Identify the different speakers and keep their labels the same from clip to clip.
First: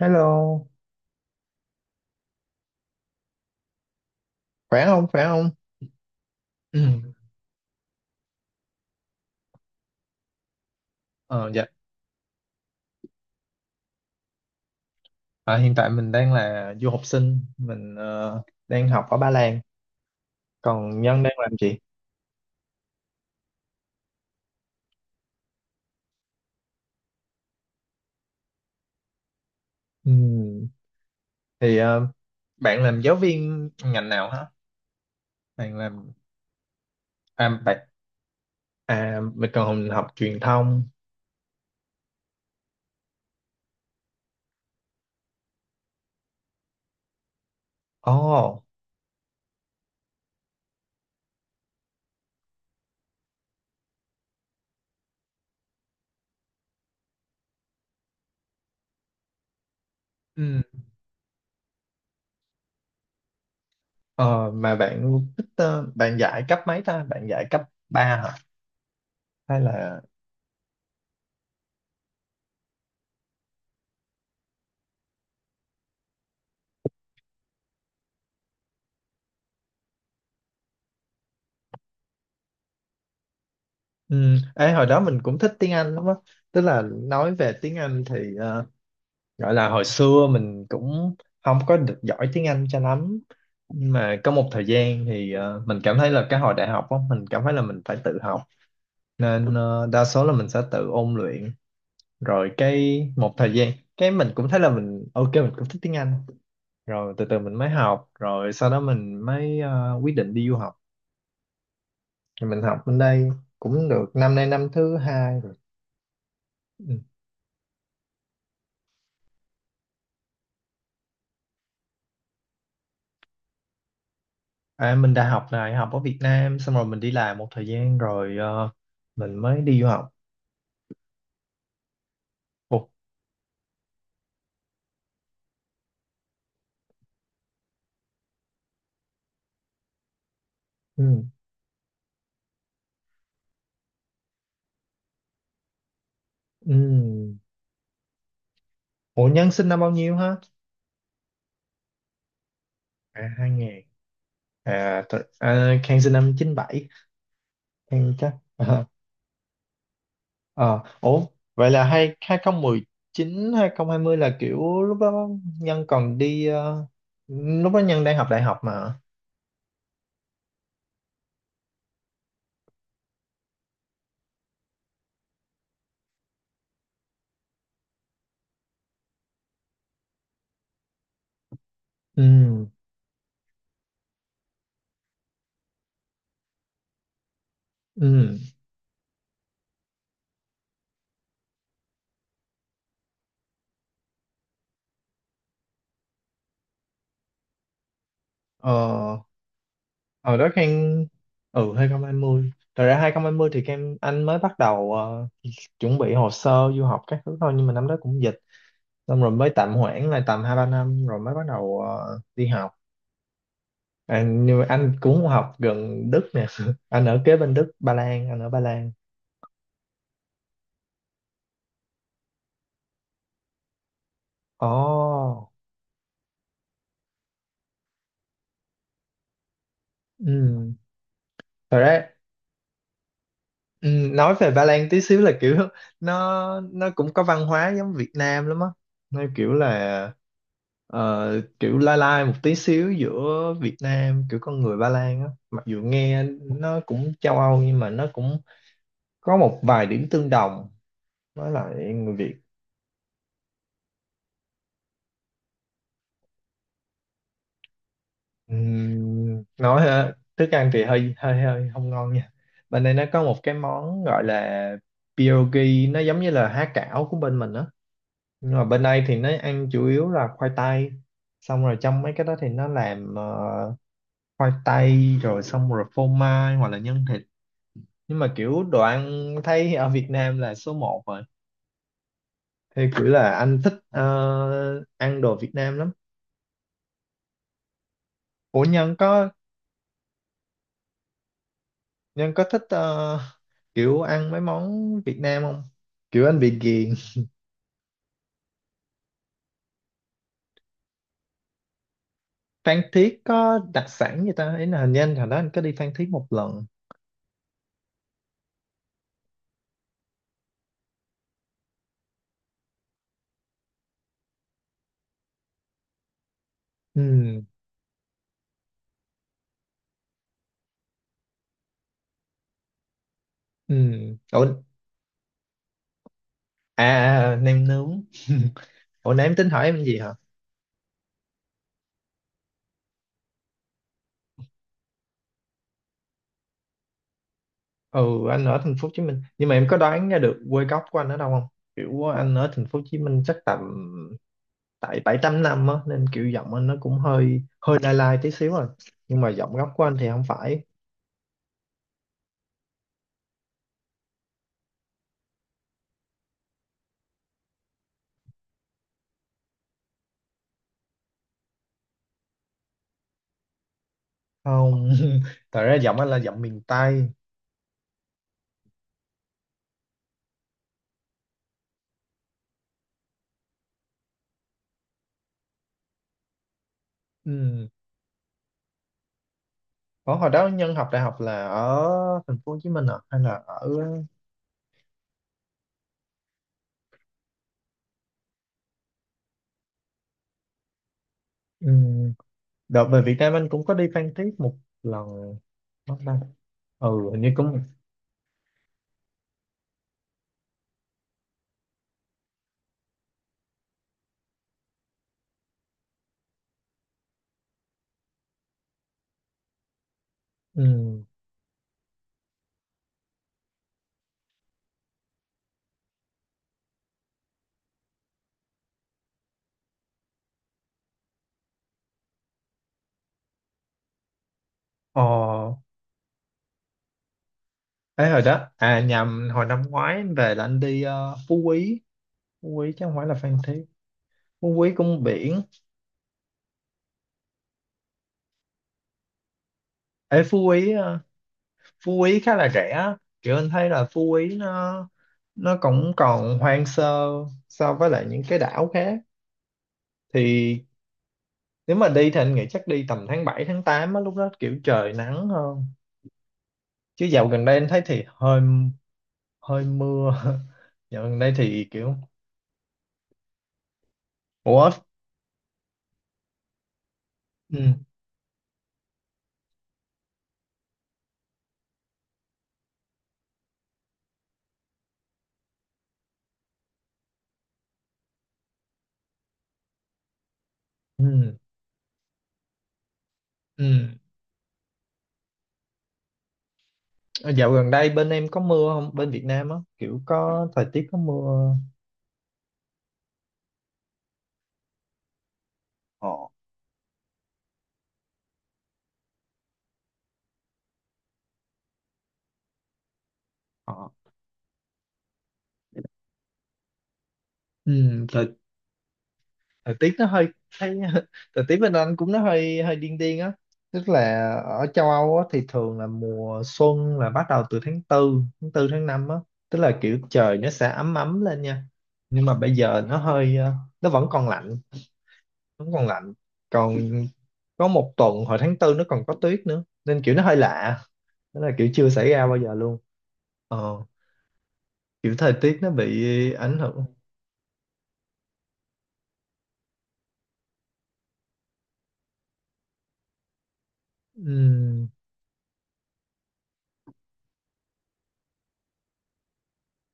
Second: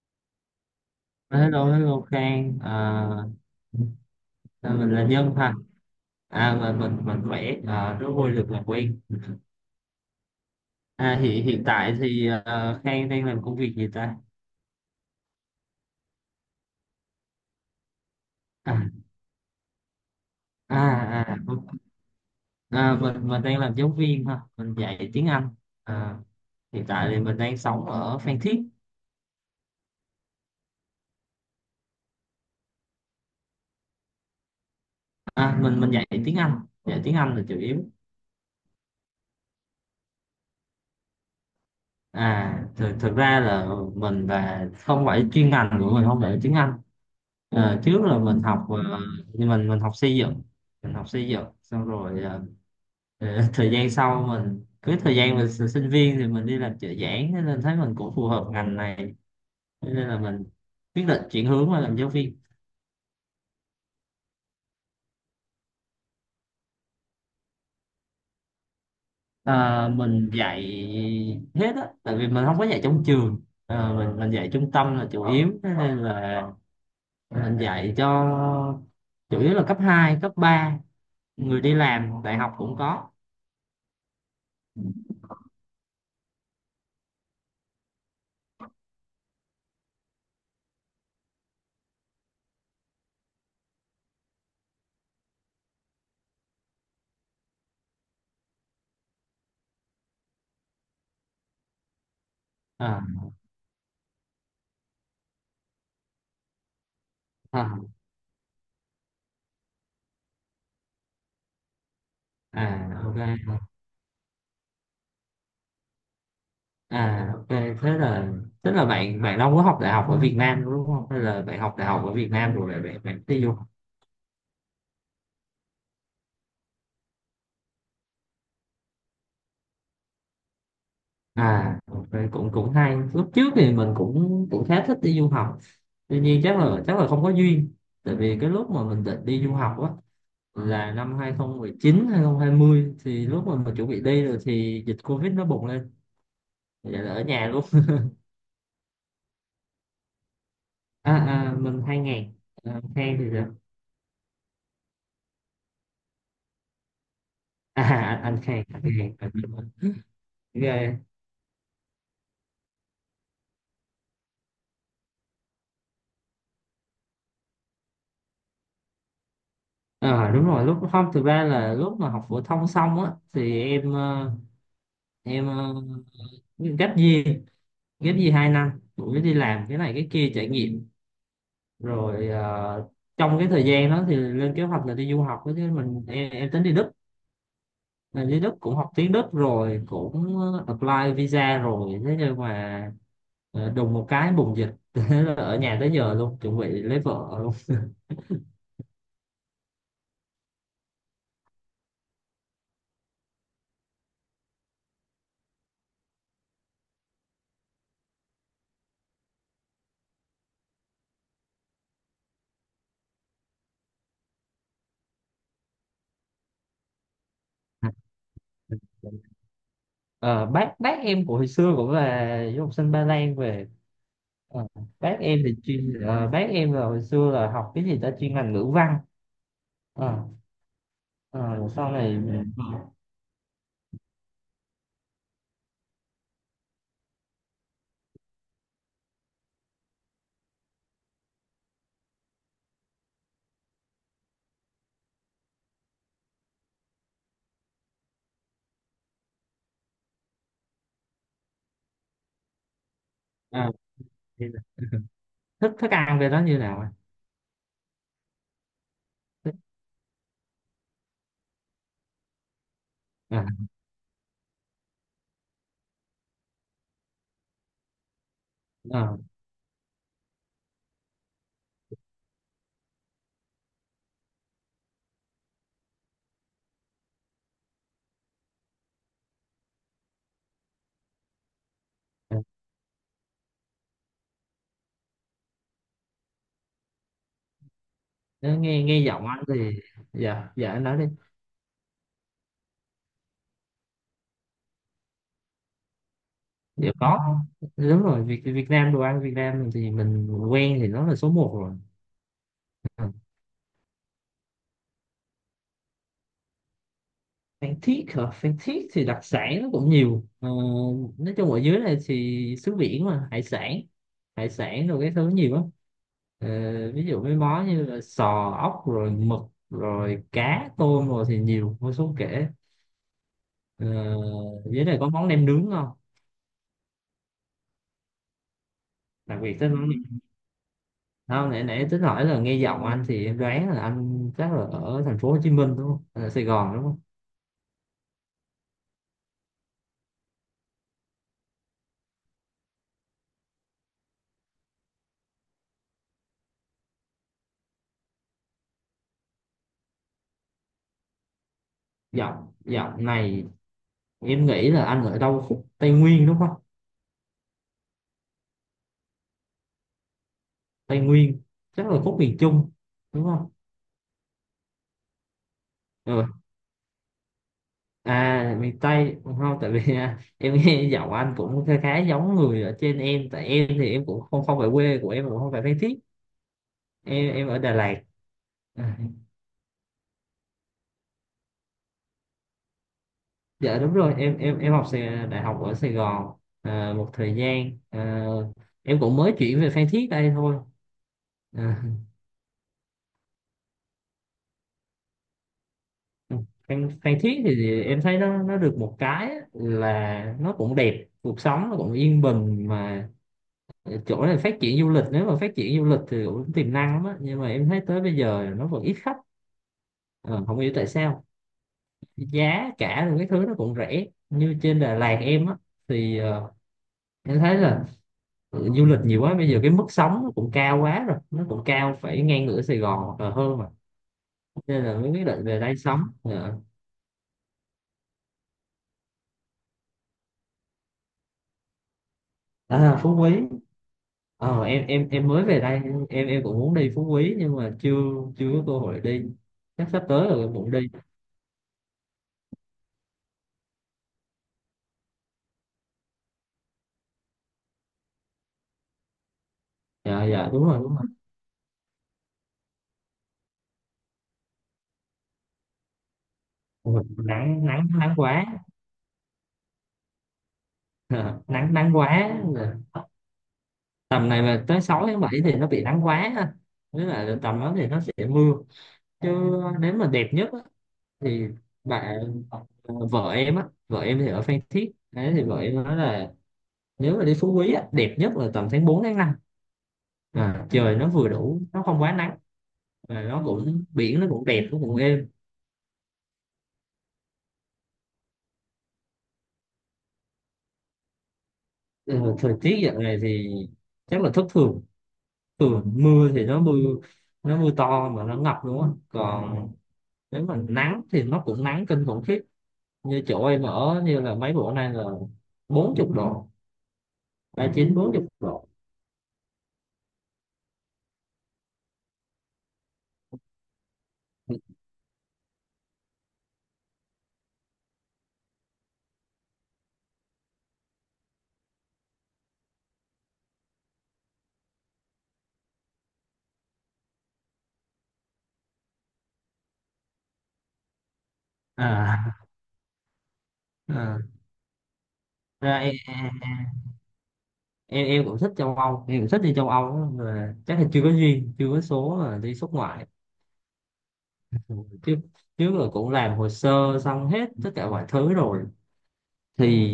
Speaker 1: Hello,
Speaker 2: Hello, hello Khang,
Speaker 1: khỏe
Speaker 2: mình là
Speaker 1: không khỏe
Speaker 2: Nhân
Speaker 1: không.
Speaker 2: ha. Mình mình
Speaker 1: Ừ.
Speaker 2: mình khỏe, rất vui được làm quen. Hiện
Speaker 1: ờ,
Speaker 2: hiện
Speaker 1: dạ.
Speaker 2: tại thì à, Khang đang làm công việc gì ta?
Speaker 1: Hiện tại mình đang là du học sinh, mình
Speaker 2: À,
Speaker 1: đang học ở Ba Lan. Còn Nhân
Speaker 2: à,
Speaker 1: đang làm gì?
Speaker 2: ok. Mình đang làm giáo viên ha, mình dạy tiếng Anh. À, hiện tại thì mình đang sống ở Phan Thiết.
Speaker 1: Ừ. Thì bạn làm giáo viên ngành nào hả?
Speaker 2: À,
Speaker 1: Bạn
Speaker 2: mình
Speaker 1: làm
Speaker 2: dạy tiếng Anh là
Speaker 1: à,
Speaker 2: chủ
Speaker 1: bạn
Speaker 2: yếu.
Speaker 1: à Mình còn học truyền thông.
Speaker 2: À, thực ra là mình không phải chuyên ngành của mình không phải tiếng Anh. Ờ, trước
Speaker 1: Ồ.
Speaker 2: là mình học ờ, Nhưng mình học xây dựng. Mình học xây dựng xong rồi, thời gian sau mình cứ thời gian mình s- sinh viên thì mình đi làm trợ giảng, thế nên thấy mình cũng phù hợp ngành này. Thế nên là mình
Speaker 1: Ừ.
Speaker 2: quyết định chuyển hướng qua làm giáo viên.
Speaker 1: ờ, mà bạn thích, bạn dạy cấp mấy ta, bạn dạy cấp 3 hả? Hay
Speaker 2: Ờ,
Speaker 1: là...
Speaker 2: mình dạy hết á, tại vì mình không có dạy trong trường. Ờ, mình dạy trung tâm là chủ yếu, thế nên là mình dạy cho, chủ yếu là cấp 2 cấp ba, người đi làm đại học cũng có.
Speaker 1: Ừ. Ê, hồi đó mình cũng thích tiếng Anh lắm á, tức là nói về tiếng Anh thì gọi là hồi xưa mình cũng không có được giỏi tiếng Anh cho lắm, nhưng mà có một thời gian thì mình cảm thấy là cái hồi đại học á mình cảm thấy là mình phải tự học, nên đa số là mình sẽ tự ôn luyện, rồi
Speaker 2: Ờ,
Speaker 1: cái một thời gian cái mình cũng thấy là mình ok, mình cũng thích tiếng Anh, rồi từ từ mình
Speaker 2: ờ,
Speaker 1: mới học, rồi sau đó mình mới quyết định đi du học, thì mình học bên
Speaker 2: À ok.
Speaker 1: đây cũng được năm nay năm thứ hai rồi. Ừ.
Speaker 2: À, ok, thế là, tức là bạn bạn đâu có học đại học ở Việt Nam đúng không? Hay là bạn học đại học ở Việt Nam rồi lại bạn bạn đi du học?
Speaker 1: À, mình đã học đại học ở Việt Nam xong rồi mình đi làm một thời gian rồi mình mới đi du học.
Speaker 2: À, ok, cũng cũng
Speaker 1: Ủa.
Speaker 2: hay. Lúc trước thì mình cũng cũng khá thích đi du học. Tuy nhiên chắc là không có duyên. Tại vì cái lúc mà mình định đi du học á là
Speaker 1: Ừ.
Speaker 2: năm hai không một chín hai không hai 2020, thì lúc mà mình chuẩn bị đi rồi thì dịch Covid nó bùng lên. Vậy là ở
Speaker 1: Ừ.
Speaker 2: nhà luôn.
Speaker 1: Ủa Nhân sinh năm bao nhiêu hả?
Speaker 2: À, à mình 2000. À, Khang thì
Speaker 1: À hai
Speaker 2: sao?
Speaker 1: ngàn. À, thật, à Khang sinh năm chín bảy. Khang
Speaker 2: À,
Speaker 1: chắc...
Speaker 2: anh Khang, anh
Speaker 1: Ờ. Ờ.
Speaker 2: Khang.
Speaker 1: Ủa, vậy là hai hai không mười chín hai không hai mươi là kiểu lúc đó Nhân còn đi, lúc đó Nhân đang học đại học mà.
Speaker 2: Ờ đúng rồi lúc không thực ra là lúc mà học phổ thông xong á thì em gap year. Gap year hai năm, cũng đi làm cái này cái kia trải nghiệm, rồi
Speaker 1: Ừ.
Speaker 2: trong cái thời gian đó thì lên kế hoạch là đi du học đó, chứ mình em tính đi Đức. Mà
Speaker 1: Ừ.
Speaker 2: đi Đức cũng học tiếng Đức rồi, cũng apply visa rồi, thế nhưng mà đùng một cái bùng dịch. Thế là ở nhà tới giờ luôn, chuẩn bị lấy vợ luôn.
Speaker 1: Ờ. Ở đó Khang. Ừ, hai không hai mươi, thật ra hai không hai mươi thì Khang, anh mới bắt đầu chuẩn bị hồ sơ du học các thứ thôi, nhưng mà năm đó cũng dịch, xong rồi mới tạm hoãn lại tầm hai ba năm rồi mới bắt đầu đi học. À, nhưng mà anh cũng học gần Đức nè anh ở kế bên Đức, Ba Lan, anh ở Ba Lan.
Speaker 2: Ờ, bác em của hồi xưa cũng là du học sinh Ba Lan về. Ờ,
Speaker 1: Ồ.
Speaker 2: bác em thì chuyên ờ, bác em là hồi xưa là học cái gì ta, chuyên ngành ngữ văn. Ờ,
Speaker 1: Ừ.
Speaker 2: ờ, rồi
Speaker 1: Thật
Speaker 2: sau
Speaker 1: ra...
Speaker 2: này,
Speaker 1: Ừ, nói về Ba Lan tí xíu là kiểu nó cũng có văn hóa giống Việt Nam lắm á, nó kiểu là ờ, kiểu lai lai một tí xíu giữa Việt Nam, kiểu con người Ba Lan á, mặc dù nghe nó cũng châu Âu nhưng mà nó cũng có một vài điểm tương đồng với lại người Việt.
Speaker 2: ờ, thì thức thức ăn về đó như nào ạ? Thức-
Speaker 1: Nói hả? Thức ăn thì hơi hơi hơi không ngon nha, bên đây nó có một
Speaker 2: ờ,
Speaker 1: cái món gọi là pierogi, nó giống như là há cảo của bên mình á, nhưng mà bên đây thì
Speaker 2: ờ,
Speaker 1: nó ăn chủ yếu là khoai tây, xong rồi trong mấy cái đó thì nó làm khoai tây rồi xong rồi phô mai hoặc là nhân thịt, nhưng mà kiểu đồ ăn thấy ở Việt Nam là số một rồi,
Speaker 2: ờ.
Speaker 1: thì kiểu là anh thích ăn đồ Việt Nam lắm.
Speaker 2: Nếu
Speaker 1: Ủa
Speaker 2: nghe
Speaker 1: Nhân
Speaker 2: nghe giọng
Speaker 1: có...
Speaker 2: anh thì, dạ dạ anh nói đi.
Speaker 1: Nhân có thích kiểu ăn mấy món Việt Nam không? Kiểu anh bị
Speaker 2: Dạ
Speaker 1: ghiền.
Speaker 2: có, đúng rồi Việt Việt Nam, đồ ăn Việt Nam thì mình quen thì nó là số một rồi.
Speaker 1: Phan
Speaker 2: Ờ.
Speaker 1: Thiết có đặc sản gì ta? Ý là hình như anh hồi đó anh có đi Phan Thiết một lần.
Speaker 2: Phan Thiết hả? Phan Thiết thì đặc sản nó cũng nhiều. Ờ, nói chung ở dưới này thì xứ biển mà, hải sản rồi cái thứ nhiều lắm. Ờ, ví dụ mấy
Speaker 1: Ừ.
Speaker 2: món như là sò, ốc rồi mực rồi cá tôm rồi thì nhiều vô số kể.
Speaker 1: Ừ.
Speaker 2: Ờ,
Speaker 1: Ủa,
Speaker 2: dưới này có món nem nướng không?
Speaker 1: nem nướng. Ủa nãy em
Speaker 2: Đặc
Speaker 1: tính
Speaker 2: biệt
Speaker 1: hỏi
Speaker 2: tới
Speaker 1: em
Speaker 2: món
Speaker 1: gì hả?
Speaker 2: nem. Không, nãy nãy tính hỏi là nghe giọng anh thì em đoán là anh chắc là ở thành phố Hồ Chí Minh đúng không? Hay Sài Gòn đúng không?
Speaker 1: Ừ, anh ở thành phố Hồ Chí Minh. Nhưng mà em có đoán ra được quê gốc của anh ở đâu không? Kiểu anh ở thành phố Hồ Chí Minh chắc tầm, tại bảy tám năm á, nên kiểu giọng anh nó cũng hơi hơi lai lai tí xíu rồi. Nhưng mà giọng gốc của anh thì không phải.
Speaker 2: Giọng Giọng này em nghĩ là anh ở đâu khúc Tây Nguyên đúng không? Tây Nguyên, chắc là khúc miền Trung đúng không?
Speaker 1: Không, thật ra giọng anh là
Speaker 2: Ừ.
Speaker 1: giọng miền Tây.
Speaker 2: À miền Tây không, tại vì à, em nghe giọng anh cũng khá khá giống người ở trên em, tại em thì em cũng không không phải, quê của em cũng không phải Phan Thiết, em ở
Speaker 1: Ừ.
Speaker 2: Đà Lạt. À,
Speaker 1: Ủa, hồi đó Nhân học đại học là ở thành phố Hồ Chí Minh à? Hay là ở...
Speaker 2: dạ đúng rồi em em học đại học ở Sài Gòn. À, một thời gian à, em cũng mới chuyển về Phan Thiết đây thôi. À,
Speaker 1: Ừ. Đợt về Việt Nam anh cũng có đi Phan Thiết một lần mất đâu. Ừ
Speaker 2: Phan
Speaker 1: hình như
Speaker 2: Thiết
Speaker 1: cũng...
Speaker 2: thì em thấy nó được một cái á, là nó cũng đẹp, cuộc sống nó cũng yên bình mà, chỗ này phát triển du lịch, nếu mà phát triển du lịch thì cũng tiềm năng lắm á, nhưng mà em thấy tới bây giờ nó vẫn ít khách. Ờ, không hiểu tại
Speaker 1: Ừ.
Speaker 2: sao, giá cả rồi cái thứ nó cũng rẻ như trên Đà Lạt em á, thì ờ, em thấy là ừ, du lịch nhiều quá bây giờ cái mức sống nó cũng cao quá rồi, nó cũng cao phải ngang ngửa Sài Gòn hoặc là hơn mà, nên là
Speaker 1: Ờ,
Speaker 2: mới quyết định về đây sống. Ờ.
Speaker 1: ấy hồi đó, à nhầm, hồi năm ngoái anh về là anh đi Phú Quý. Phú Quý chứ không
Speaker 2: À,
Speaker 1: phải là
Speaker 2: Phú
Speaker 1: Phan
Speaker 2: Quý,
Speaker 1: Thiết. Phú Quý
Speaker 2: em
Speaker 1: cũng
Speaker 2: em em
Speaker 1: biển.
Speaker 2: mới về đây, em cũng muốn đi Phú Quý nhưng mà chưa chưa có cơ hội đi, chắc sắp
Speaker 1: Ê,
Speaker 2: tới là
Speaker 1: Phú Quý
Speaker 2: cũng đi.
Speaker 1: Phú Quý khá là rẻ á. Kiểu anh thấy là Phú Quý nó cũng còn hoang sơ so với lại những cái đảo khác,
Speaker 2: Dạ dạ
Speaker 1: thì
Speaker 2: đúng rồi, đúng rồi.
Speaker 1: nếu mà đi thì anh nghĩ chắc đi tầm tháng 7 tháng 8 á, lúc đó kiểu trời nắng hơn,
Speaker 2: Ôi,
Speaker 1: chứ dạo gần đây
Speaker 2: nắng
Speaker 1: anh thấy
Speaker 2: nắng
Speaker 1: thì
Speaker 2: nắng
Speaker 1: hơi
Speaker 2: quá.
Speaker 1: hơi mưa. Dạo gần đây
Speaker 2: Ờ,
Speaker 1: thì
Speaker 2: nắng nắng
Speaker 1: kiểu...
Speaker 2: quá. Ờ, tầm này mà
Speaker 1: Ủa.
Speaker 2: tới 6 tháng 7 thì nó bị nắng quá ha. Nghĩa là tầm đó
Speaker 1: Ừ.
Speaker 2: thì nó sẽ mưa, chứ nếu mà đẹp nhất á, thì bạn ờ, vợ em á, vợ em thì ở Phan Thiết đấy, thì vợ em nói là nếu mà đi Phú Quý á, đẹp nhất là tầm tháng 4 tháng 5. À, trời nó vừa
Speaker 1: Ừ.
Speaker 2: đủ, nó không quá nắng và nó cũng
Speaker 1: Ừ.
Speaker 2: biển, nó cũng đẹp, nó cũng êm.
Speaker 1: Ờ, dạo gần đây bên em có mưa không, bên Việt Nam á, kiểu có thời tiết có mưa?
Speaker 2: Ừ, thời tiết dạo này thì chắc là thất thường, ừ,
Speaker 1: Ờ.
Speaker 2: mưa thì nó mưa, nó mưa to mà nó ngập luôn á, còn nếu mà nắng thì nó cũng nắng kinh khủng khiếp, như chỗ em
Speaker 1: Ờ.
Speaker 2: ở như là mấy bữa nay là 40 độ,
Speaker 1: Ừ,
Speaker 2: ba chín bốn chục
Speaker 1: thời
Speaker 2: độ
Speaker 1: thời tiết nó hơi... thấy thời tiết bên anh cũng nó hơi hơi điên điên á, tức là ở châu Âu á, thì thường là mùa xuân là bắt đầu từ tháng tư, tháng tư tháng 5 á, tức là kiểu trời nó sẽ ấm ấm lên nha, nhưng mà bây giờ nó hơi nó vẫn còn lạnh, vẫn còn lạnh, còn có một tuần hồi tháng tư nó còn có tuyết nữa nên kiểu nó hơi lạ, tức là kiểu chưa xảy ra bao
Speaker 2: à,
Speaker 1: giờ luôn. ờ,
Speaker 2: à.
Speaker 1: Kiểu thời tiết nó
Speaker 2: Ra em,
Speaker 1: bị ảnh hưởng.
Speaker 2: em cũng thích châu Âu, em cũng thích đi châu Âu á, mà chắc là chưa có duyên, chưa có số là đi xuất ngoại. Ừ,
Speaker 1: Ừm.
Speaker 2: chứ trước là cũng làm hồ sơ xong hết tất cả mọi thứ rồi, thì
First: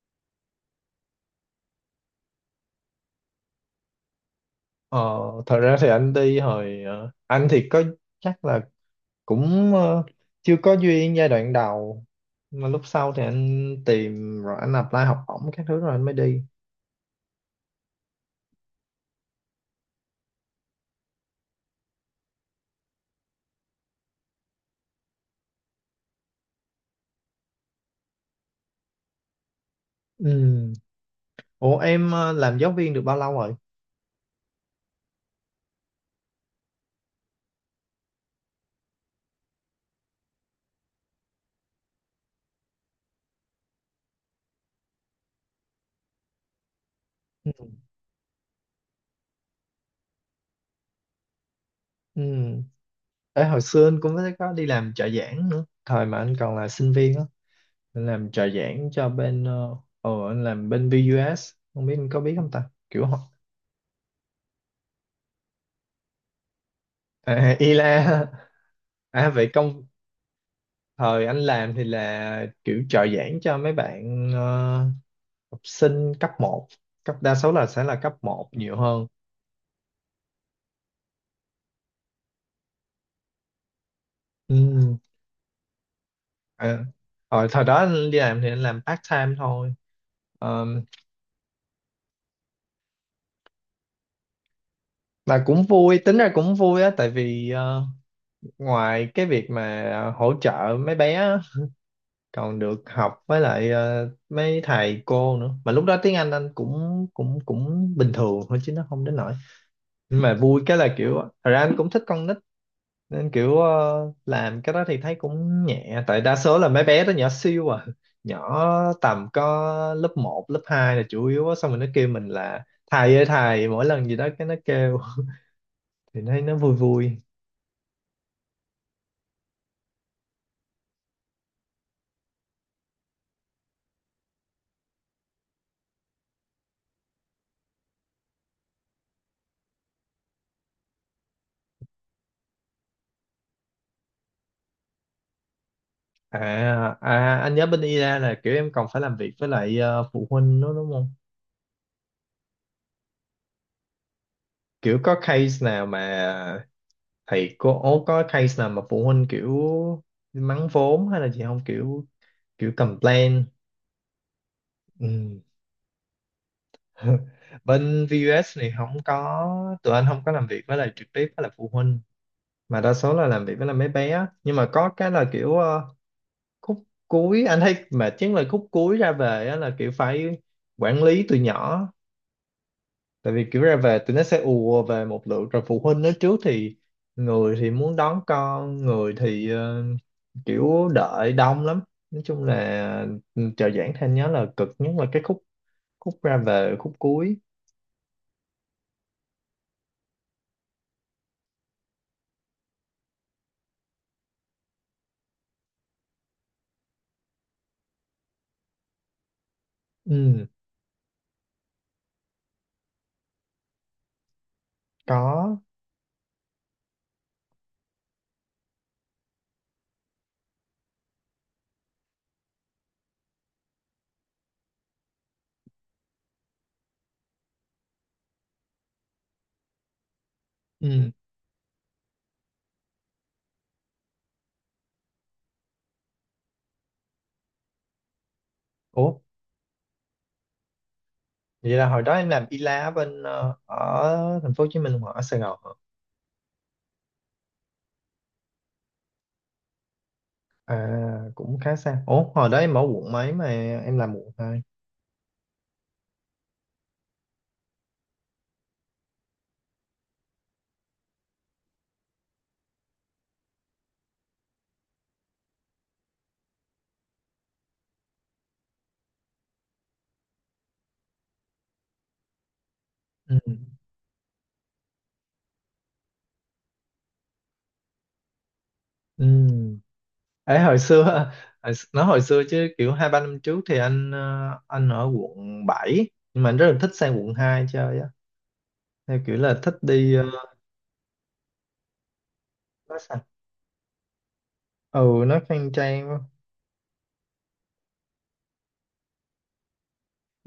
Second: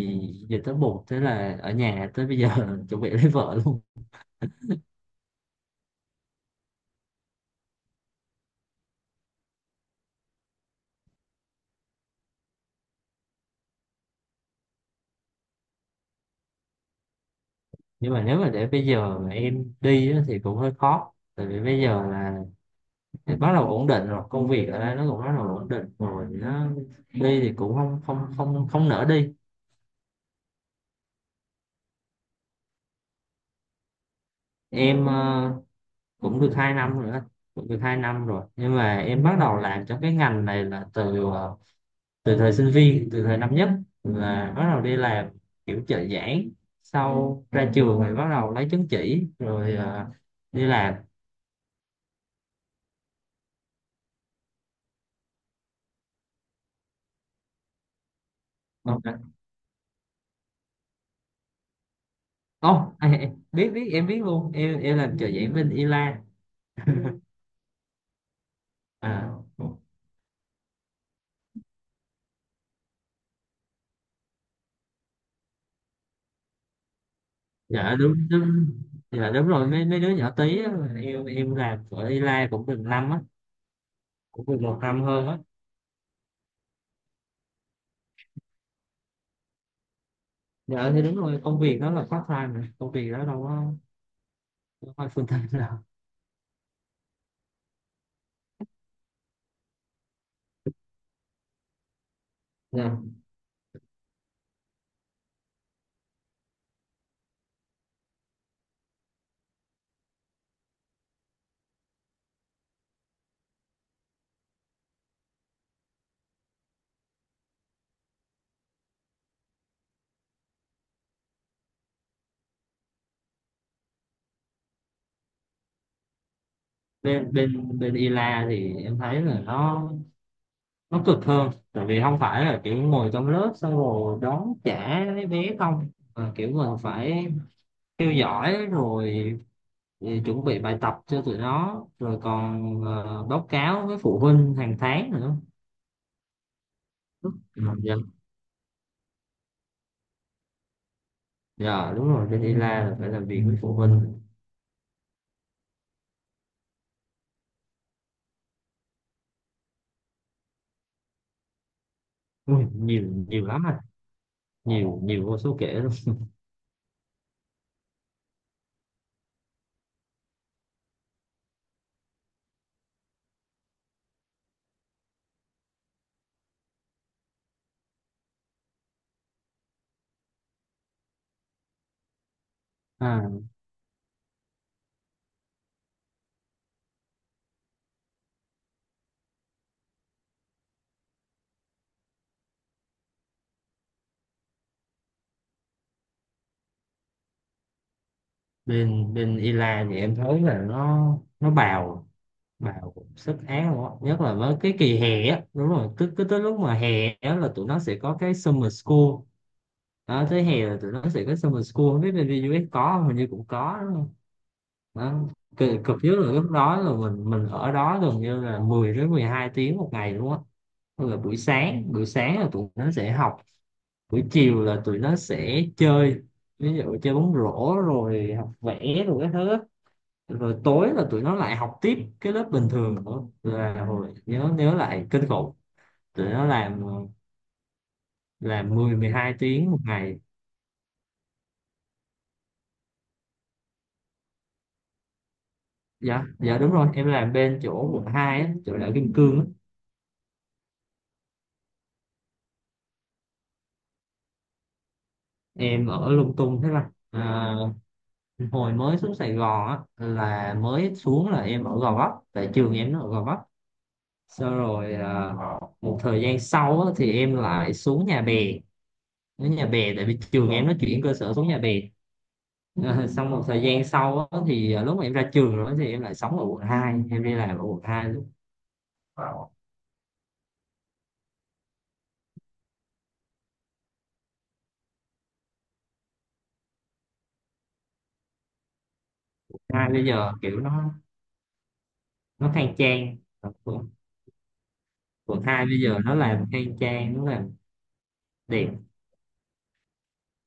Speaker 2: giờ tới buộc, thế là ở nhà tới bây giờ. Chuẩn bị lấy vợ luôn.
Speaker 1: ờ, Thật ra thì anh đi hồi anh thì có chắc là cũng chưa có duyên giai đoạn đầu, mà lúc sau thì anh tìm rồi anh apply học bổng các thứ rồi anh mới đi.
Speaker 2: Nhưng mà nếu mà để bây giờ mà em đi á, thì cũng hơi khó, tại vì bây giờ là bắt đầu ổn định rồi, công việc ở đây nó cũng bắt đầu ổn định rồi, nó đi thì cũng không không không không nỡ đi.
Speaker 1: Ừ. Ủa em làm giáo viên được bao lâu rồi?
Speaker 2: Em cũng được 2 năm rồi đó, cũng được 2 năm rồi, nhưng mà em bắt đầu làm trong cái ngành này là từ thời sinh viên, từ thời năm nhất là bắt đầu đi làm, kiểu trợ giảng, sau
Speaker 1: Ừ.
Speaker 2: ra trường thì bắt đầu lấy chứng chỉ rồi, đi làm.
Speaker 1: Ừ. Ê, hồi xưa anh cũng có đi làm trợ giảng nữa thời mà anh còn là sinh viên á, anh làm trợ giảng cho bên anh làm bên VUS không biết anh có biết không ta
Speaker 2: Ồ,
Speaker 1: kiểu họ...
Speaker 2: biết biết em biết luôn, em làm trợ giảng bên Ila.
Speaker 1: À, ILA. À
Speaker 2: À,
Speaker 1: vậy công, thời anh làm thì là kiểu trợ giảng cho mấy bạn học sinh cấp một, cấp đa số là sẽ là
Speaker 2: dạ
Speaker 1: cấp
Speaker 2: đúng
Speaker 1: một
Speaker 2: đúng
Speaker 1: nhiều hơn.
Speaker 2: dạ đúng rồi, mấy mấy đứa nhỏ tí á, em làm ở Ila cũng được năm á cũng được một
Speaker 1: Ừ.
Speaker 2: năm hơn á.
Speaker 1: À, hồi thời đó đi làm thì anh làm part time thôi. Ờ,
Speaker 2: Dạ thì đúng rồi, công việc đó là part time mà. Công việc đó đâu có, đâu phải full
Speaker 1: mà
Speaker 2: time
Speaker 1: cũng
Speaker 2: đâu.
Speaker 1: vui, tính ra cũng vui á, tại vì ngoài cái việc mà hỗ trợ mấy bé á, còn được
Speaker 2: Dạ.
Speaker 1: học với lại mấy thầy cô nữa, mà lúc đó tiếng anh cũng cũng cũng bình thường thôi chứ nó không đến nỗi, nhưng mà vui cái là kiểu thật ra anh cũng thích con nít, nên kiểu làm cái đó thì thấy cũng nhẹ, tại đa số là mấy bé đó nhỏ siêu à, nhỏ tầm có lớp một, lớp 2 là chủ yếu á, xong rồi nó kêu mình là thầy ơi thầy mỗi lần gì đó cái nó kêu thì nó vui vui.
Speaker 2: bên bên Bên Ila thì em thấy là nó cực hơn, tại vì không phải là kiểu ngồi trong lớp xong rồi đón trả mấy bé không, mà kiểu mình phải theo dõi rồi, thì chuẩn bị bài tập cho tụi nó, rồi còn báo cáo với phụ huynh hàng tháng nữa.
Speaker 1: à, anh
Speaker 2: Ừ,
Speaker 1: nhớ bên
Speaker 2: dạ.
Speaker 1: IDA là kiểu em còn phải làm việc với lại phụ huynh nữa đúng không,
Speaker 2: Dạ, đúng rồi, bên ILA là phải làm việc với phụ huynh.
Speaker 1: kiểu có case nào mà thầy cô có case nào mà phụ huynh kiểu mắng vốn hay là gì không, kiểu
Speaker 2: Ui,
Speaker 1: kiểu
Speaker 2: nhiều,
Speaker 1: complain.
Speaker 2: nhiều lắm anh, nhiều nhiều vô
Speaker 1: Ừ.
Speaker 2: số kể luôn.
Speaker 1: Bên VUS thì không có, tụi anh không có làm việc với lại trực tiếp với lại phụ huynh, mà đa số là làm việc với lại mấy bé á. Nhưng mà có cái là kiểu khúc cuối anh thấy mà chính là khúc cuối ra về á, là kiểu phải quản lý tụi nhỏ,
Speaker 2: À,
Speaker 1: tại vì kiểu ra về tụi nó sẽ ùa về một lượt rồi phụ huynh nó trước thì người thì muốn đón con, người thì kiểu đợi đông lắm, nói chung là ừ, trợ giảng thêm nhớ là cực nhất là cái khúc khúc ra về khúc cuối.
Speaker 2: bên bên ILA thì em thấy là nó bào, bào sức án luôn á, nhất là với cái kỳ hè á, đúng rồi, cứ cứ tới lúc mà hè á là tụi nó sẽ có cái summer school đó, tới
Speaker 1: Ừ
Speaker 2: hè là tụi nó sẽ có summer school, không biết bên US có không, hình như cũng có đó.
Speaker 1: có.
Speaker 2: Cực nhất là lúc đó là mình ở đó gần như là 10 đến 12 tiếng một ngày luôn á. Tức là buổi sáng là tụi nó sẽ học, buổi chiều là tụi nó sẽ chơi, ví dụ chơi bóng rổ rồi học vẽ rồi cái thứ á. Rồi tối là
Speaker 1: Ừ.
Speaker 2: tụi nó lại học tiếp cái lớp bình thường nữa, là hồi nhớ nhớ lại kinh khủng. Tụi nó làm mười mười
Speaker 1: Ủa
Speaker 2: hai tiếng một ngày.
Speaker 1: vậy là hồi đó em làm y lá bên ở thành phố Hồ Chí Minh hoặc ở Sài Gòn hả?
Speaker 2: Dạ dạ, đúng rồi, em làm bên chỗ quận 2 á, chỗ đảo Kim Cương á.
Speaker 1: À cũng khá xa, ủa hồi đó em ở quận mấy mà em làm quận hai.
Speaker 2: Em ở lung tung, thế là hồi mới xuống Sài Gòn á, là mới xuống là em ở Gò Vấp, tại trường em nó ở Gò Vấp. Sau rồi, một thời gian sau á, thì em lại xuống Nhà Bè, đến Nhà Bè tại vì trường em nó chuyển cơ sở xuống Nhà Bè. À, xong
Speaker 1: Ừ.
Speaker 2: một thời gian sau á, thì lúc mà em ra trường rồi thì em lại sống ở quận hai, em đi làm ở quận 2. Lúc
Speaker 1: Ừ. Ấy hồi xưa, hồi nói hồi xưa chứ kiểu hai ba năm trước thì anh anh ở quận 7 nhưng mà anh rất là thích sang quận 2 chơi á, theo kiểu là thích
Speaker 2: hai bây
Speaker 1: đi
Speaker 2: giờ kiểu nó khang
Speaker 1: nó
Speaker 2: trang.
Speaker 1: sao...
Speaker 2: quận
Speaker 1: Ừ nó
Speaker 2: quận hai
Speaker 1: khang
Speaker 2: bây giờ
Speaker 1: trang
Speaker 2: nó
Speaker 1: quá.
Speaker 2: làm khang trang, nó làm đẹp.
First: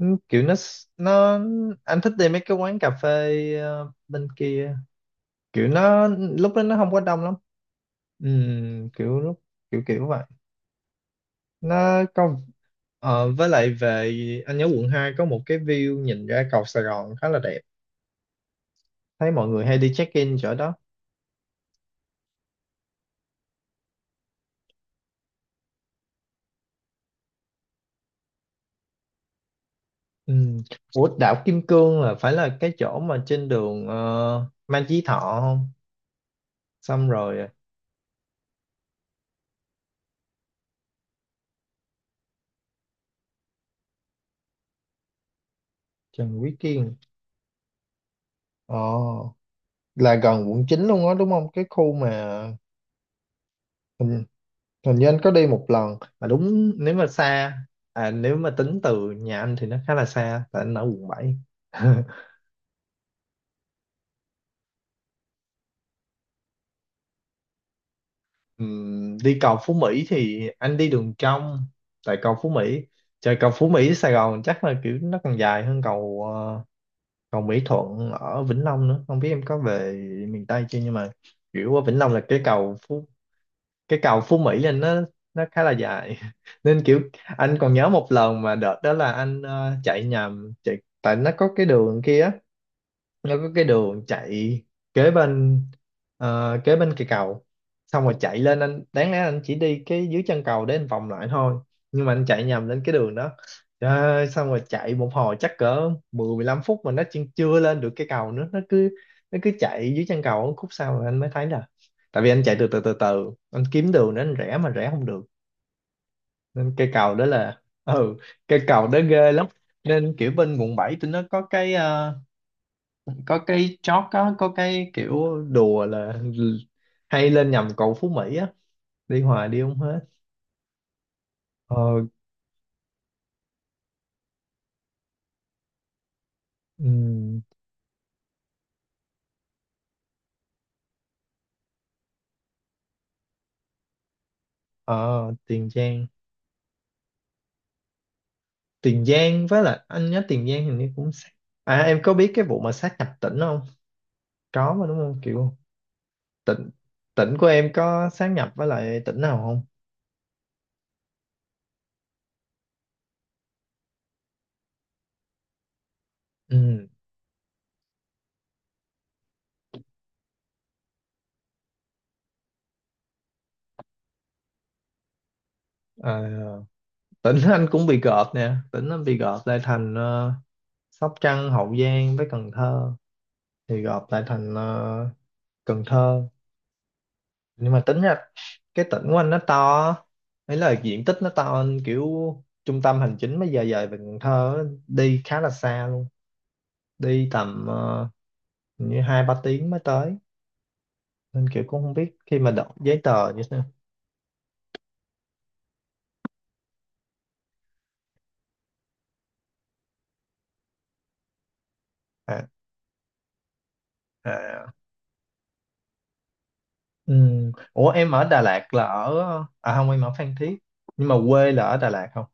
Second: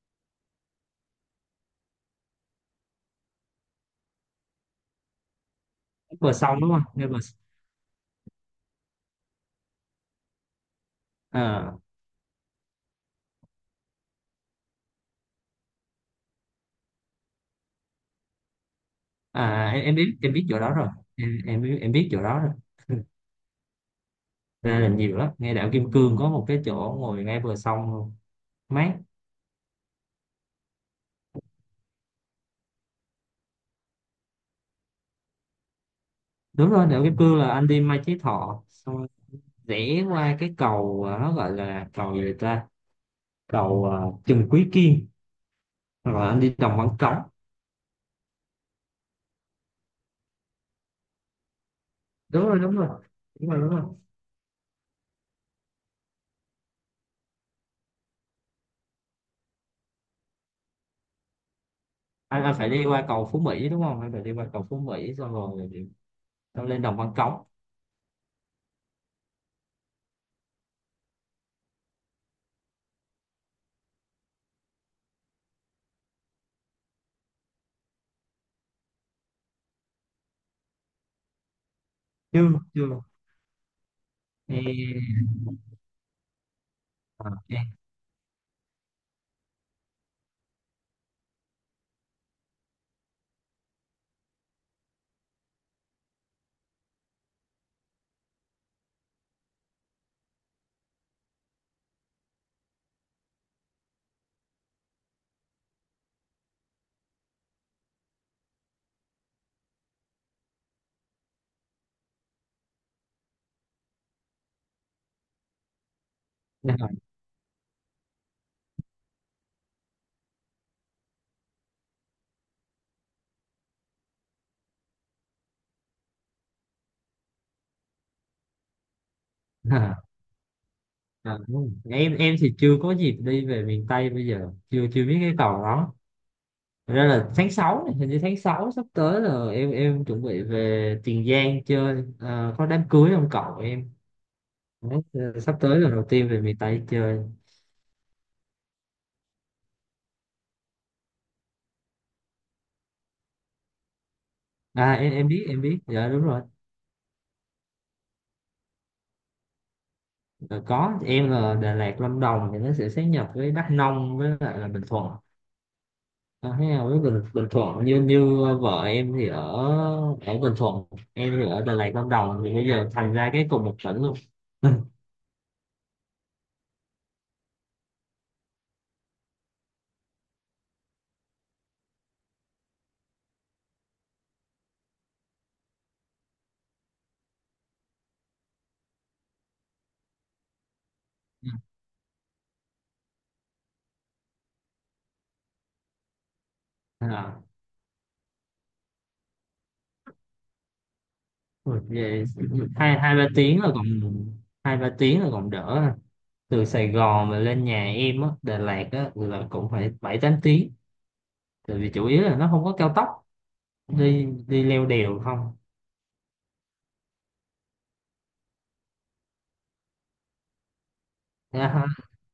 Speaker 1: Kiểu nó, anh thích đi mấy cái quán cà phê bên kia. Kiểu nó
Speaker 2: Vừa
Speaker 1: lúc
Speaker 2: xong
Speaker 1: đó
Speaker 2: đúng
Speaker 1: nó
Speaker 2: không
Speaker 1: không có
Speaker 2: nên
Speaker 1: đông lắm. Kiểu lúc kiểu kiểu vậy.
Speaker 2: mà.
Speaker 1: Nó có với lại, về anh nhớ quận 2 có một cái view nhìn ra cầu Sài Gòn khá là đẹp, thấy mọi người
Speaker 2: À,
Speaker 1: hay
Speaker 2: em,
Speaker 1: đi
Speaker 2: em
Speaker 1: check
Speaker 2: biết em
Speaker 1: in
Speaker 2: biết
Speaker 1: chỗ
Speaker 2: chỗ
Speaker 1: đó.
Speaker 2: đó rồi. Em biết chỗ đó rồi. Ra là nhiều lắm, ngay đảo Kim Cương có một cái chỗ ngồi ngay bờ sông luôn. Mát.
Speaker 1: Ừm, Ủa, đảo Kim Cương là phải là cái chỗ mà trên đường Mai Chí Thọ không?
Speaker 2: Đúng rồi, đảo
Speaker 1: Xong
Speaker 2: Kim Cương
Speaker 1: rồi à,
Speaker 2: là anh đi Mai Chí Thọ xong rồi, rẽ qua cái cầu, nó gọi là cầu gì ta, cầu Trần Quý Kiên, rồi
Speaker 1: Trần
Speaker 2: anh đi
Speaker 1: Quý
Speaker 2: Đồng Văn
Speaker 1: Kiên.
Speaker 2: Cống.
Speaker 1: Ồ, là gần quận 9 luôn á đúng không, cái khu mà
Speaker 2: Đúng rồi, đúng rồi. Đúng rồi, đúng rồi.
Speaker 1: ừ, hình như anh có đi một lần mà đúng. Nếu mà xa, à nếu mà tính từ nhà anh thì nó khá là xa, tại anh ở quận 7.
Speaker 2: Anh phải đi qua cầu Phú Mỹ đúng không, anh phải đi qua cầu Phú Mỹ xong rồi, xong lên Đồng Văn Cống.
Speaker 1: Đi cầu Phú Mỹ thì anh đi đường trong, tại cầu Phú Mỹ, trời cầu Phú Mỹ Sài Gòn chắc là kiểu nó còn dài hơn cầu cầu Mỹ Thuận ở Vĩnh Long nữa, không biết em có về miền Tây chưa, nhưng mà kiểu ở Vĩnh Long là cái
Speaker 2: Chưa,
Speaker 1: cầu
Speaker 2: chưa.
Speaker 1: Phú, cái cầu Phú Mỹ là nó
Speaker 2: Ê,
Speaker 1: nó khá là dài nên kiểu anh
Speaker 2: ê,
Speaker 1: còn nhớ một lần mà đợt đó là anh chạy nhầm chạy, tại nó có cái đường kia, nó có cái đường chạy kế bên, kế bên cây cầu. Xong rồi chạy lên, anh đáng lẽ anh chỉ đi cái dưới chân cầu để anh vòng lại thôi, nhưng mà anh chạy nhầm lên cái đường đó. Trời ơi, xong rồi chạy một hồi chắc cỡ 10 15 phút mà nó chưa lên được cây cầu nữa, nó cứ chạy dưới chân cầu, khúc sau rồi anh mới thấy là tại vì anh chạy từ từ từ từ anh kiếm đường để anh rẽ mà rẽ không được. Nên
Speaker 2: đúng
Speaker 1: cây
Speaker 2: rồi.
Speaker 1: cầu đó là ừ, cây cầu đó ghê lắm. Nên kiểu bên quận 7 tụi nó có cái có cái chót, có cái kiểu đùa là hay lên nhầm cầu Phú Mỹ á, đi hoài đi không hết.
Speaker 2: À, không.
Speaker 1: Ờ.
Speaker 2: Em thì chưa có dịp đi về miền Tây, bây giờ chưa chưa biết cái cầu đó. Thật ra là
Speaker 1: ừm,
Speaker 2: tháng 6 này, hình như tháng 6 sắp tới là em chuẩn bị về Tiền Giang chơi, có đám cưới ông cậu em. Đấy,
Speaker 1: ờ,
Speaker 2: sắp
Speaker 1: Tiền
Speaker 2: tới là đầu
Speaker 1: Giang.
Speaker 2: tiên về miền Tây chơi.
Speaker 1: Tiền Giang, với lại anh nhớ Tiền Giang hình như cũng sát, à em có biết cái vụ mà sát nhập tỉnh không? Có mà đúng
Speaker 2: Em
Speaker 1: không,
Speaker 2: em biết
Speaker 1: kiểu
Speaker 2: em biết dạ đúng rồi.
Speaker 1: tỉnh tỉnh của em có sát nhập với lại tỉnh nào không?
Speaker 2: Ờ, có, em là Đà Lạt Lâm Đồng thì nó sẽ sáp nhập với Đắk Nông với lại là Bình Thuận. À, thế
Speaker 1: Ừ.
Speaker 2: nào với Bình Thuận, như như vợ em thì ở, ở Bình Thuận. Em thì ở Đà Lạt Lâm Đồng thì bây giờ thành ra cái cùng một tỉnh luôn.
Speaker 1: À, tỉnh anh cũng bị gộp nè, tỉnh anh bị gộp lại thành Sóc Trăng, Hậu Giang với Cần Thơ, thì gộp lại thành Cần Thơ. Nhưng mà tính ra cái tỉnh của anh nó to, ấy là diện tích nó to hơn, kiểu trung tâm hành chính mới giờ dời về Cần Thơ á, đi khá là xa luôn, đi
Speaker 2: à,
Speaker 1: tầm hình như 2 3 tiếng mới tới, nên kiểu cũng không biết
Speaker 2: về
Speaker 1: khi mà đọc
Speaker 2: hai
Speaker 1: giấy
Speaker 2: hai ba
Speaker 1: tờ như thế
Speaker 2: tiếng
Speaker 1: nào.
Speaker 2: là còn, 2-3 tiếng là còn đỡ à. Từ Sài Gòn mà lên nhà em á, Đà Lạt á, là cũng phải 7-8 tiếng, tại vì chủ yếu là
Speaker 1: À.
Speaker 2: nó không có cao tốc. Đi đi
Speaker 1: À.
Speaker 2: leo đèo không?
Speaker 1: Ừ. Ủa em ở Đà Lạt là ở, à không em ở Phan Thiết nhưng mà quê là
Speaker 2: À
Speaker 1: ở
Speaker 2: ha.
Speaker 1: Đà Lạt không?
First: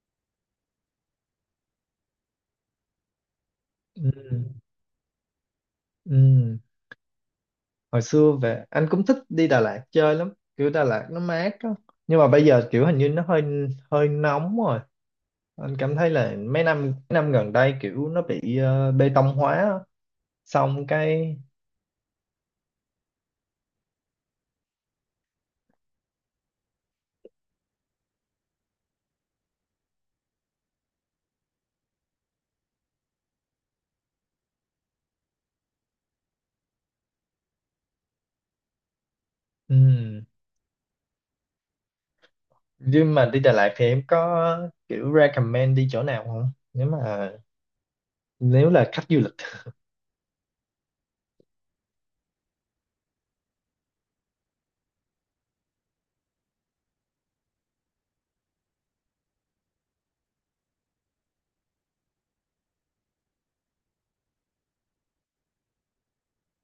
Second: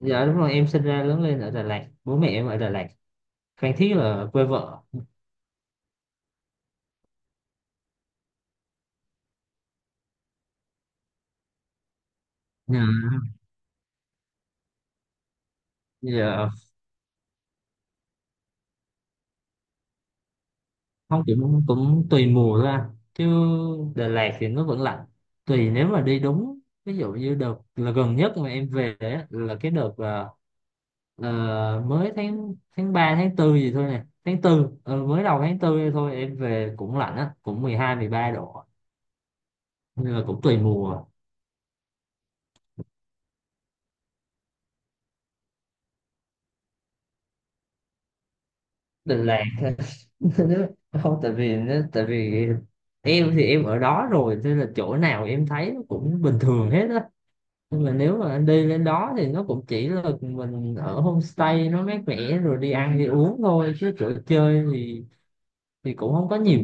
Speaker 2: Dạ đúng rồi, em sinh ra lớn lên ở Đà Lạt, bố mẹ em ở Đà Lạt. Phan Thiết
Speaker 1: Ừ.
Speaker 2: là quê vợ.
Speaker 1: Ừ. Hồi xưa về anh cũng thích đi Đà Lạt chơi lắm, kiểu Đà Lạt nó mát á, nhưng mà bây giờ
Speaker 2: Dạ.
Speaker 1: kiểu hình như nó hơi hơi nóng rồi. Anh cảm thấy là
Speaker 2: Giờ
Speaker 1: mấy năm gần đây kiểu nó bị bê tông hóa á. Xong
Speaker 2: không,
Speaker 1: cái
Speaker 2: cũng cũng tùy mùa thôi anh chứ. Đà Lạt thì nó vẫn lạnh. Tùy nếu mà đi đúng, ví dụ như đợt là gần nhất mà em về á, là cái đợt mới tháng tháng 3 tháng tư gì thôi nè, tháng 4, mới đầu tháng 4 thôi em về cũng lạnh á, cũng 12-13 độ. Nhưng
Speaker 1: ừm,
Speaker 2: mà cũng tùy mùa.
Speaker 1: nhưng mà đi Đà Lạt thì em có kiểu recommend đi chỗ nào không, nếu mà nếu là khách du
Speaker 2: Đà
Speaker 1: lịch?
Speaker 2: Lạt. Không, tại vì nó, tại vì em thì em ở đó rồi nên là chỗ nào em thấy nó cũng bình thường hết á. Nhưng mà nếu mà anh đi lên đó thì nó cũng chỉ là mình ở homestay nó mát mẻ, rồi đi ăn đi uống thôi, chứ chỗ chơi thì cũng không có nhiều.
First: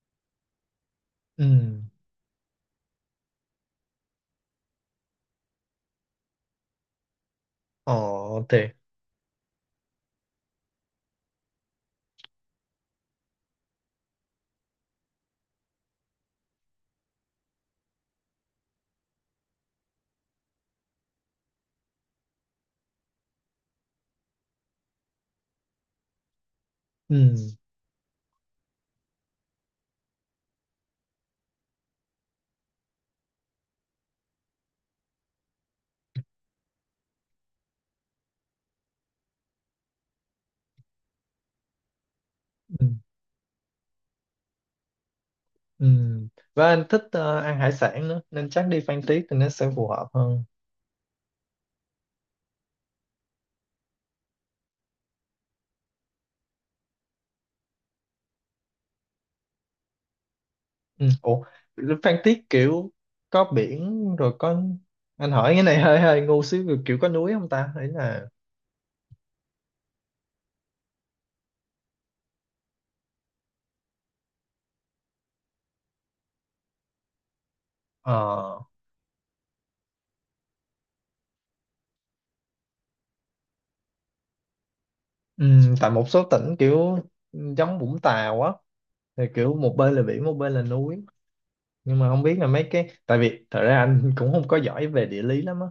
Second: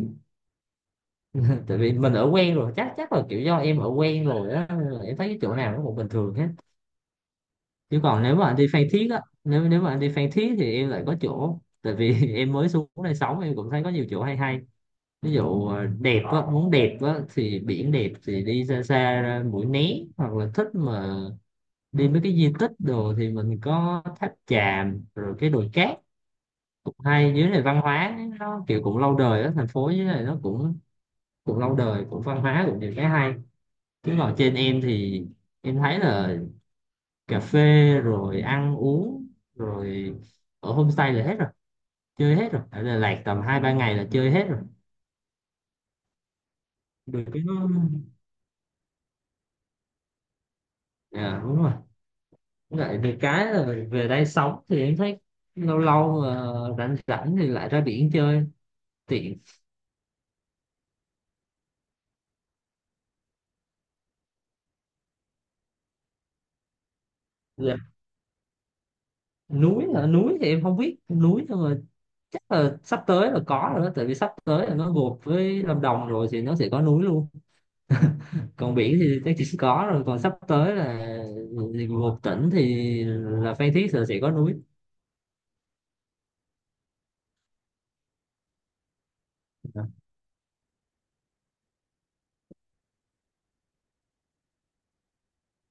Speaker 2: Tại
Speaker 1: Ừm.
Speaker 2: vì mình ở quen rồi, chắc chắc là kiểu do em ở quen rồi á, nên là em thấy cái chỗ nào nó cũng bình thường hết.
Speaker 1: Ờ
Speaker 2: Chứ còn nếu mà anh
Speaker 1: thì
Speaker 2: đi Phan Thiết á, nếu nếu mà anh đi Phan Thiết thì em lại có chỗ, tại vì em mới xuống đây sống em cũng thấy có nhiều chỗ hay hay. Ví dụ đẹp á, muốn đẹp á thì biển đẹp thì đi xa xa ra Mũi Né, hoặc là thích mà đi mấy cái di tích đồ thì mình có tháp chàm rồi cái đồi cát, cũng hay. Dưới
Speaker 1: ừm.
Speaker 2: này văn hóa nó kiểu cũng lâu đời đó, thành phố dưới này nó cũng cũng lâu đời, cũng văn hóa, cũng nhiều cái hay. Chứ còn trên em thì em thấy là cà phê, rồi ăn uống, rồi ở homestay là hết rồi. Chơi hết rồi, ở
Speaker 1: Ừm.
Speaker 2: Đà Lạt tầm 2-3 ngày là chơi hết rồi.
Speaker 1: Ừm. Và anh thích
Speaker 2: Được cái
Speaker 1: ăn
Speaker 2: nó,
Speaker 1: hải sản nữa nên chắc đi Phan Thiết thì nó sẽ phù hợp hơn.
Speaker 2: dạ, đúng rồi. Với lại được cái là về đây sống thì em thấy lâu lâu mà rảnh rảnh thì lại ra biển chơi, tiện.
Speaker 1: Ừm. Ủa Phan Thiết kiểu có biển rồi có, anh hỏi cái này hơi hơi ngu xíu, kiểu có núi không ta, ấy là
Speaker 2: Núi hả? Núi thì em không biết núi, nhưng mà chắc là sắp tới là có rồi đó, tại vì sắp tới là nó gộp với Lâm Đồng rồi thì nó sẽ có núi luôn.
Speaker 1: ờ.
Speaker 2: Còn biển thì chắc chỉ có rồi, còn sắp tới là thì gộp tỉnh thì là Phan Thiết là sẽ có núi.
Speaker 1: Ừ, tại một số tỉnh kiểu giống Vũng Tàu á thì kiểu một bên là biển một bên là núi. Nhưng mà không biết là mấy cái, tại vì thật ra anh cũng không có giỏi về địa lý lắm á,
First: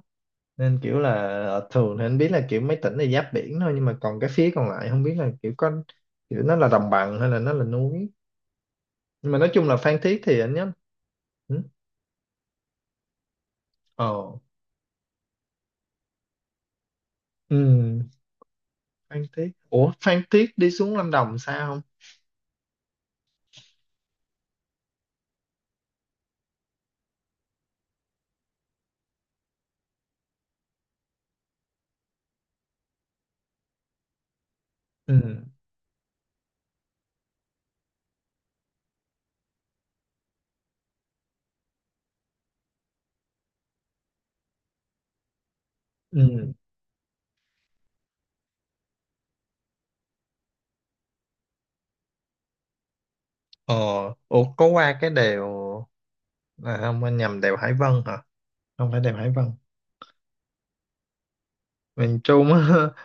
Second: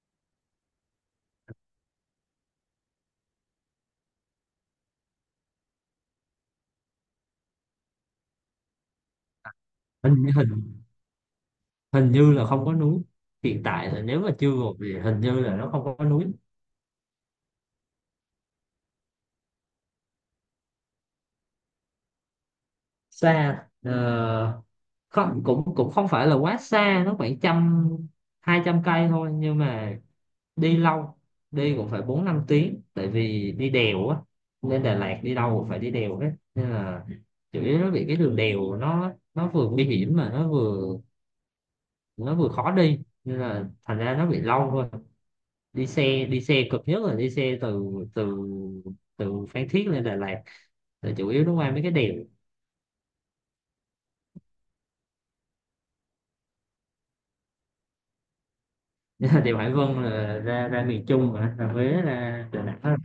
Speaker 1: nên kiểu là thường thì anh biết là kiểu mấy tỉnh là giáp biển thôi, nhưng mà còn cái phía còn lại không biết là kiểu có, kiểu nó là đồng bằng hay là nó là núi. Nhưng mà nói chung là Phan Thiết
Speaker 2: hình
Speaker 1: thì anh
Speaker 2: hình
Speaker 1: nhớ ừ.
Speaker 2: hình như là không có núi, hiện tại là nếu
Speaker 1: Ờ.
Speaker 2: mà chưa gộp thì hình như là nó không có núi.
Speaker 1: Ừ. Phan Thiết, ủa Phan Thiết đi xuống Lâm Đồng sao không?
Speaker 2: Xa không, cũng cũng không phải là quá xa, nó khoảng 100-200 cây thôi, nhưng mà đi lâu, đi cũng phải 4-5 tiếng, tại vì đi đèo á. Lên Đà Lạt đi
Speaker 1: Ừ.
Speaker 2: đâu cũng phải đi đèo hết nên là chủ yếu nó bị cái đường đèo, nó vừa nguy hiểm mà nó vừa, nó vừa khó đi nên là thành ra nó bị lâu thôi. đi xe đi
Speaker 1: Ừ.
Speaker 2: xe cực nhất là đi xe từ từ từ Phan Thiết lên Đà Lạt là chủ yếu nó qua mấy cái đèo.
Speaker 1: Ờ, ủa có qua cái đèo, là không anh nhầm đèo Hải Vân hả? Không phải đèo Hải Vân,
Speaker 2: Đèo Hải Vân là ra ra miền Trung, mà ra Huế,
Speaker 1: miền
Speaker 2: ra
Speaker 1: Trung
Speaker 2: Đà
Speaker 1: á.
Speaker 2: Nẵng.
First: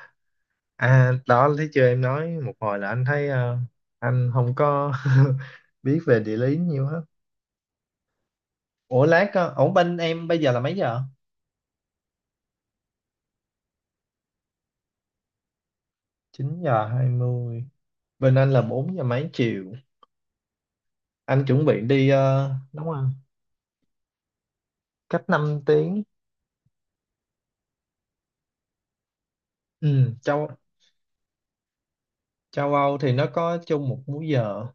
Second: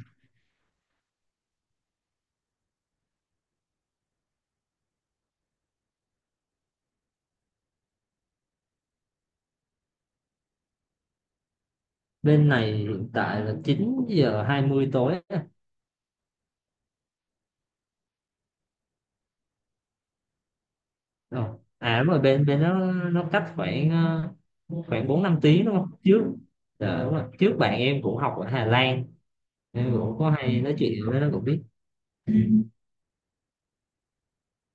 Speaker 1: À đó anh thấy chưa, em nói một hồi là anh thấy anh không có biết về địa lý nhiều hết. Ủa lát ổn, bên em bây giờ là mấy giờ?
Speaker 2: Bên này hiện tại là 9:20 tối.
Speaker 1: 9 giờ 20. Bên anh là 4 giờ mấy chiều. Anh
Speaker 2: Ờ.
Speaker 1: chuẩn bị
Speaker 2: À
Speaker 1: đi
Speaker 2: đúng rồi, bên bên
Speaker 1: đúng
Speaker 2: nó
Speaker 1: không?
Speaker 2: nó cách khoảng khoảng bốn
Speaker 1: Cách
Speaker 2: năm
Speaker 1: 5
Speaker 2: tiếng đúng không
Speaker 1: tiếng.
Speaker 2: trước. Dạ, đúng rồi. Trước bạn em cũng học ở Hà Lan, nên
Speaker 1: Ừ,
Speaker 2: cũng có
Speaker 1: châu
Speaker 2: hay nói chuyện với nó, cũng biết. Ừ.
Speaker 1: châu Âu thì nó có chung một múi giờ.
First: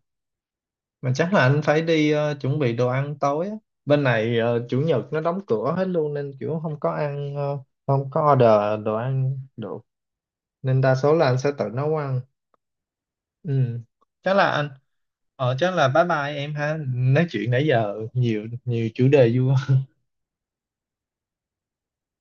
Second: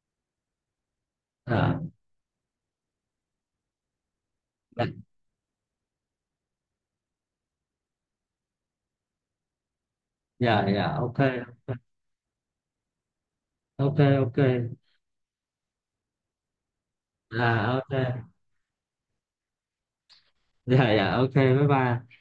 Speaker 1: Mà chắc là anh
Speaker 2: Ờ,
Speaker 1: phải đi chuẩn bị đồ ăn tối á. Bên này chủ
Speaker 2: dạ,
Speaker 1: nhật nó đóng cửa hết luôn nên kiểu không có ăn không có order đồ ăn được,
Speaker 2: dạ,
Speaker 1: nên đa
Speaker 2: dạ,
Speaker 1: số
Speaker 2: ok,
Speaker 1: là anh sẽ tự nấu ăn. Ừ.
Speaker 2: ok,
Speaker 1: Chắc
Speaker 2: ok.
Speaker 1: là anh ờ chắc là bye bye em ha, nói chuyện nãy
Speaker 2: À ok.
Speaker 1: giờ nhiều nhiều chủ đề vui
Speaker 2: Dạ, dạ, ok, bye bye.